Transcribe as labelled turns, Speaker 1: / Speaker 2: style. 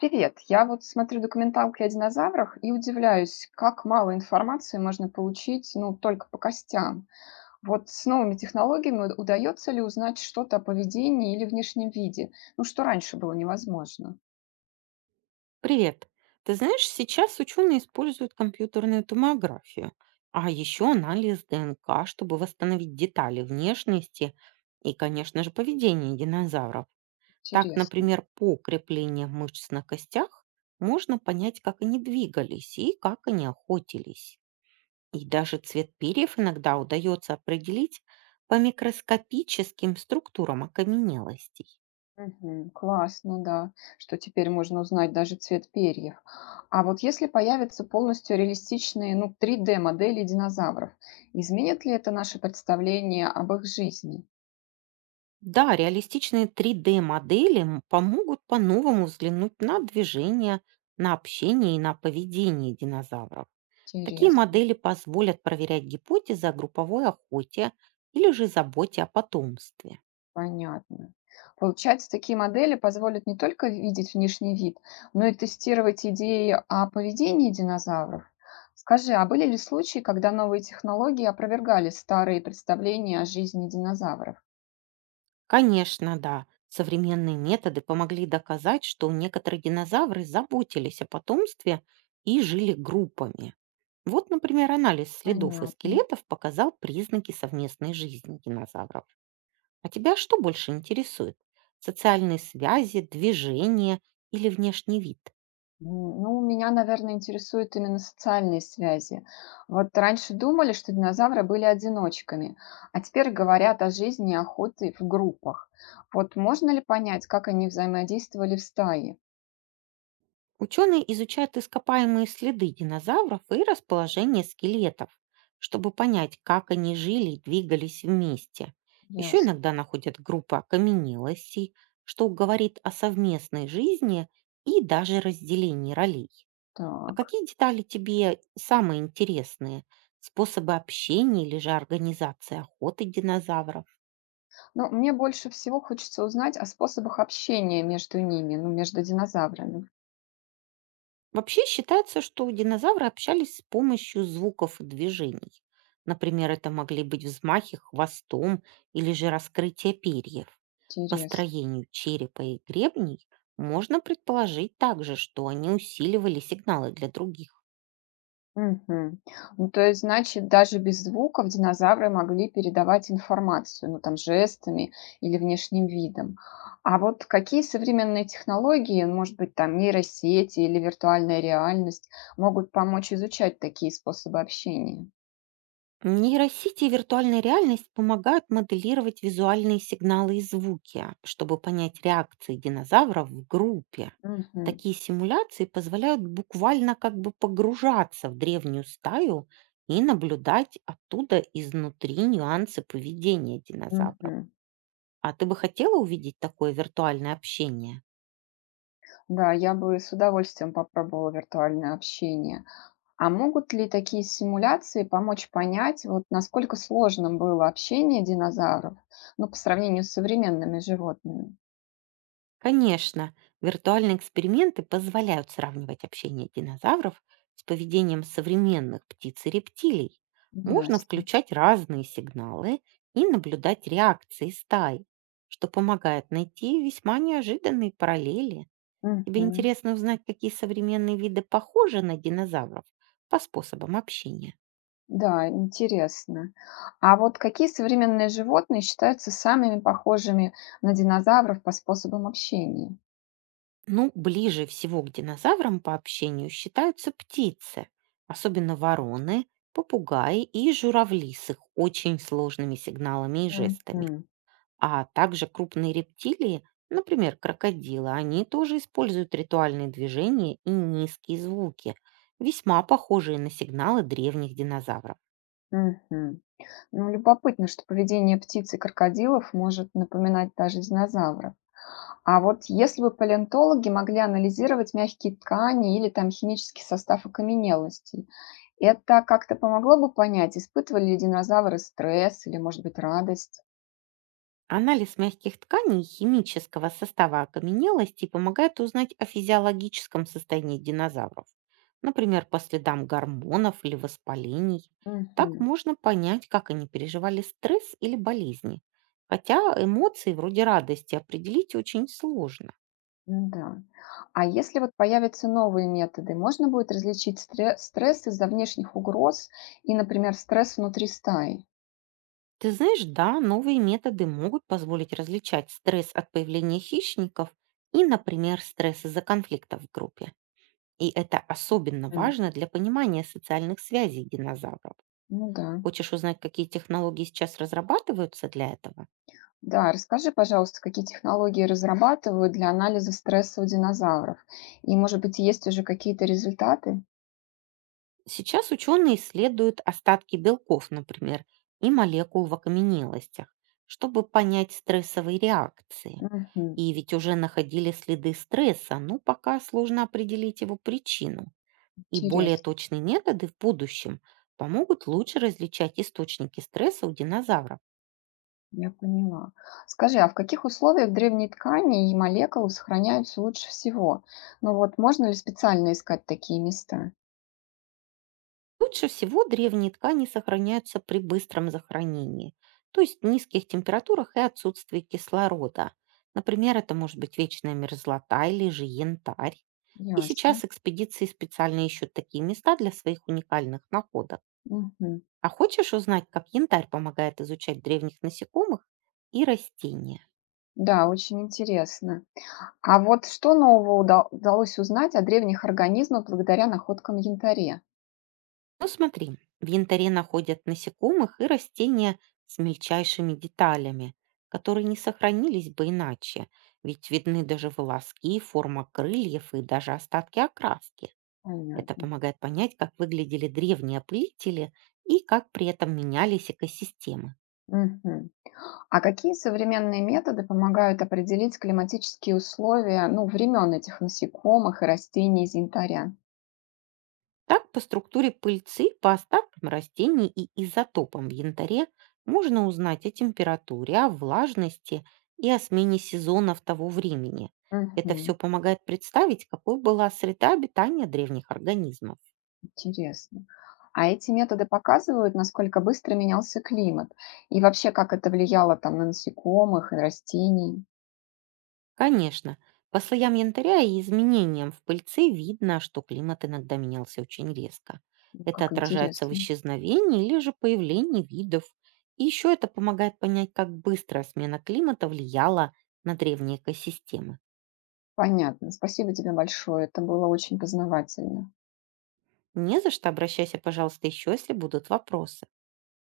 Speaker 1: Привет. Я вот смотрю документалки о динозаврах и удивляюсь, как мало информации можно получить, ну, только по костям. Вот с новыми технологиями удается ли узнать что-то о поведении или внешнем виде? Ну, что раньше было невозможно.
Speaker 2: Привет. Ты знаешь, сейчас ученые используют компьютерную томографию, а еще анализ ДНК, чтобы восстановить детали внешности и, конечно же, поведения динозавров. Так,
Speaker 1: Интересно.
Speaker 2: например, по укреплению мышц на костях можно понять, как они двигались и как они охотились. И даже цвет перьев иногда удается определить по микроскопическим структурам окаменелостей.
Speaker 1: Мгм. Классно, да, что теперь можно узнать даже цвет перьев. А вот если появятся полностью реалистичные, ну, 3D-модели динозавров, изменит ли это наше представление об их жизни?
Speaker 2: Да, реалистичные 3D-модели помогут по-новому взглянуть на движение, на общение и на поведение динозавров. Такие
Speaker 1: Интересно.
Speaker 2: модели позволят проверять гипотезы о групповой охоте или же заботе о потомстве.
Speaker 1: Понятно. Получается, такие модели позволят не только видеть внешний вид, но и тестировать идеи о поведении динозавров. Скажи, а были ли случаи, когда новые технологии опровергали старые представления о жизни динозавров?
Speaker 2: Конечно, да, современные методы помогли доказать, что некоторые динозавры заботились о потомстве и жили группами. Вот, например, анализ следов и
Speaker 1: Понятно.
Speaker 2: скелетов показал признаки совместной жизни динозавров. А тебя что больше интересует? Социальные связи, движение или внешний вид?
Speaker 1: М, Ну, меня, наверное, интересуют именно социальные связи. Вот раньше думали, что динозавры были одиночками, а теперь говорят о жизни охоты в группах. Вот можно ли понять, как они взаимодействовали в стае?
Speaker 2: Ученые изучают ископаемые следы динозавров и расположение скелетов, чтобы понять, как они жили и двигались вместе. Еще
Speaker 1: Ясно.
Speaker 2: иногда находят группы окаменелостей, что говорит о совместной жизни и даже разделении ролей. А
Speaker 1: Так.
Speaker 2: какие детали тебе самые интересные? Способы общения или же организации охоты динозавров?
Speaker 1: Ну, мне больше всего хочется узнать о способах общения между ними, ну, между динозаврами.
Speaker 2: Вообще считается, что динозавры общались с помощью звуков и движений. Например, это могли быть взмахи хвостом или же раскрытие перьев. По
Speaker 1: Интересно.
Speaker 2: строению черепа и гребней можно предположить также, что они усиливали сигналы для других.
Speaker 1: Мгм. Ну, то есть, значит, даже без звуков динозавры могли передавать информацию, ну, там, жестами или внешним видом. А вот какие современные технологии, ну, может быть, там, нейросети или виртуальная реальность, могут помочь изучать такие способы общения?
Speaker 2: Нейросети и виртуальная реальность помогают моделировать визуальные сигналы и звуки, чтобы понять реакции динозавров в группе.
Speaker 1: Мгм.
Speaker 2: Такие симуляции позволяют буквально как бы погружаться в древнюю стаю и наблюдать оттуда изнутри нюансы поведения динозавров.
Speaker 1: Мгм.
Speaker 2: А ты бы хотела увидеть такое виртуальное общение?
Speaker 1: Да, я бы с удовольствием попробовала виртуальное общение. А могут ли такие симуляции помочь понять, вот насколько сложным было общение динозавров, ну, по сравнению с современными животными?
Speaker 2: Конечно, виртуальные эксперименты позволяют сравнивать общение динозавров с поведением современных птиц и рептилий. Можно
Speaker 1: Ясно.
Speaker 2: включать разные сигналы и наблюдать реакции стаи, что помогает найти весьма неожиданные параллели. Тебе
Speaker 1: Мгм.
Speaker 2: интересно узнать, какие современные виды похожи на динозавров по способам общения?
Speaker 1: Да, интересно. А вот какие современные животные считаются самыми похожими на динозавров по способам общения?
Speaker 2: Ну, ближе всего к динозаврам по общению считаются птицы, особенно вороны, попугаи и журавли с их очень сложными сигналами и жестами.
Speaker 1: Мгм.
Speaker 2: А также крупные рептилии, например, крокодилы, они тоже используют ритуальные движения и низкие звуки, весьма похожие на сигналы древних динозавров.
Speaker 1: Мгм. Ну, любопытно, что поведение птиц и крокодилов может напоминать даже динозавров. А вот если бы палеонтологи могли анализировать мягкие ткани или там химический состав окаменелостей, это как-то помогло бы понять, испытывали ли динозавры стресс или, может быть, радость?
Speaker 2: Анализ мягких тканей и химического состава окаменелости помогает узнать о физиологическом состоянии динозавров, например, по следам гормонов или воспалений. Так
Speaker 1: Мгм.
Speaker 2: можно понять, как они переживали стресс или болезни. Хотя эмоции вроде радости определить очень сложно.
Speaker 1: Ну да. А если вот появятся новые методы, можно будет различить стресс из-за внешних угроз и, например, стресс внутри стаи?
Speaker 2: Ты знаешь, да, новые методы могут позволить различать стресс от появления хищников и, например, стресс из-за конфликта в группе. И это особенно
Speaker 1: М,
Speaker 2: важно для понимания социальных связей динозавров.
Speaker 1: Ну да.
Speaker 2: Хочешь узнать, какие технологии сейчас разрабатываются для этого?
Speaker 1: Да, расскажи, пожалуйста, какие технологии разрабатывают для анализа стресса у динозавров? И, может быть, есть уже какие-то результаты?
Speaker 2: Сейчас ученые исследуют остатки белков, например, и молекул в окаменелостях, чтобы понять стрессовые реакции.
Speaker 1: Мгм.
Speaker 2: И ведь уже находили следы стресса, но пока сложно определить его причину. И более
Speaker 1: Интересно,
Speaker 2: точные методы в будущем помогут лучше различать источники стресса у динозавров.
Speaker 1: я поняла. Скажи, а в каких условиях древние ткани и молекулы сохраняются лучше всего? Ну вот, можно ли специально искать такие места?
Speaker 2: Лучше всего древние ткани сохраняются при быстром захоронении, то есть низких температурах и отсутствии кислорода. Например, это может быть вечная мерзлота или же янтарь. И
Speaker 1: Ясно.
Speaker 2: сейчас экспедиции специально ищут такие места для своих уникальных находок.
Speaker 1: Мгм.
Speaker 2: А хочешь узнать, как янтарь помогает изучать древних насекомых и растения?
Speaker 1: Да, очень интересно. А вот что нового удалось узнать о древних организмах благодаря находкам янтаря?
Speaker 2: Ну смотри, в янтаре находят насекомых и растения с мельчайшими деталями, которые не сохранились бы иначе, ведь видны даже волоски, форма крыльев и даже остатки окраски. Это
Speaker 1: Понятно.
Speaker 2: помогает понять, как выглядели древние опылители и как при этом менялись экосистемы.
Speaker 1: Мгм. А какие современные методы помогают определить климатические условия, ну, времен этих насекомых и растений из янтаря?
Speaker 2: Так, по структуре пыльцы, по остаткам растений и изотопам в янтаре можно узнать о температуре, о влажности и о смене сезонов того времени. Это все
Speaker 1: Мгм.
Speaker 2: помогает представить, какой была среда обитания древних организмов.
Speaker 1: Интересно. А эти методы показывают, насколько быстро менялся климат и вообще, как это влияло там на насекомых и растений.
Speaker 2: Конечно, по слоям янтаря и изменениям в пыльце видно, что климат иногда менялся очень резко.
Speaker 1: Ну,
Speaker 2: Это
Speaker 1: как
Speaker 2: отражается в
Speaker 1: интересно.
Speaker 2: исчезновении или же появлении видов. И еще это помогает понять, как быстро смена климата влияла на древние экосистемы.
Speaker 1: Понятно. Спасибо тебе большое. Это было очень познавательно.
Speaker 2: Не за что, обращайся, пожалуйста, еще, если будут вопросы.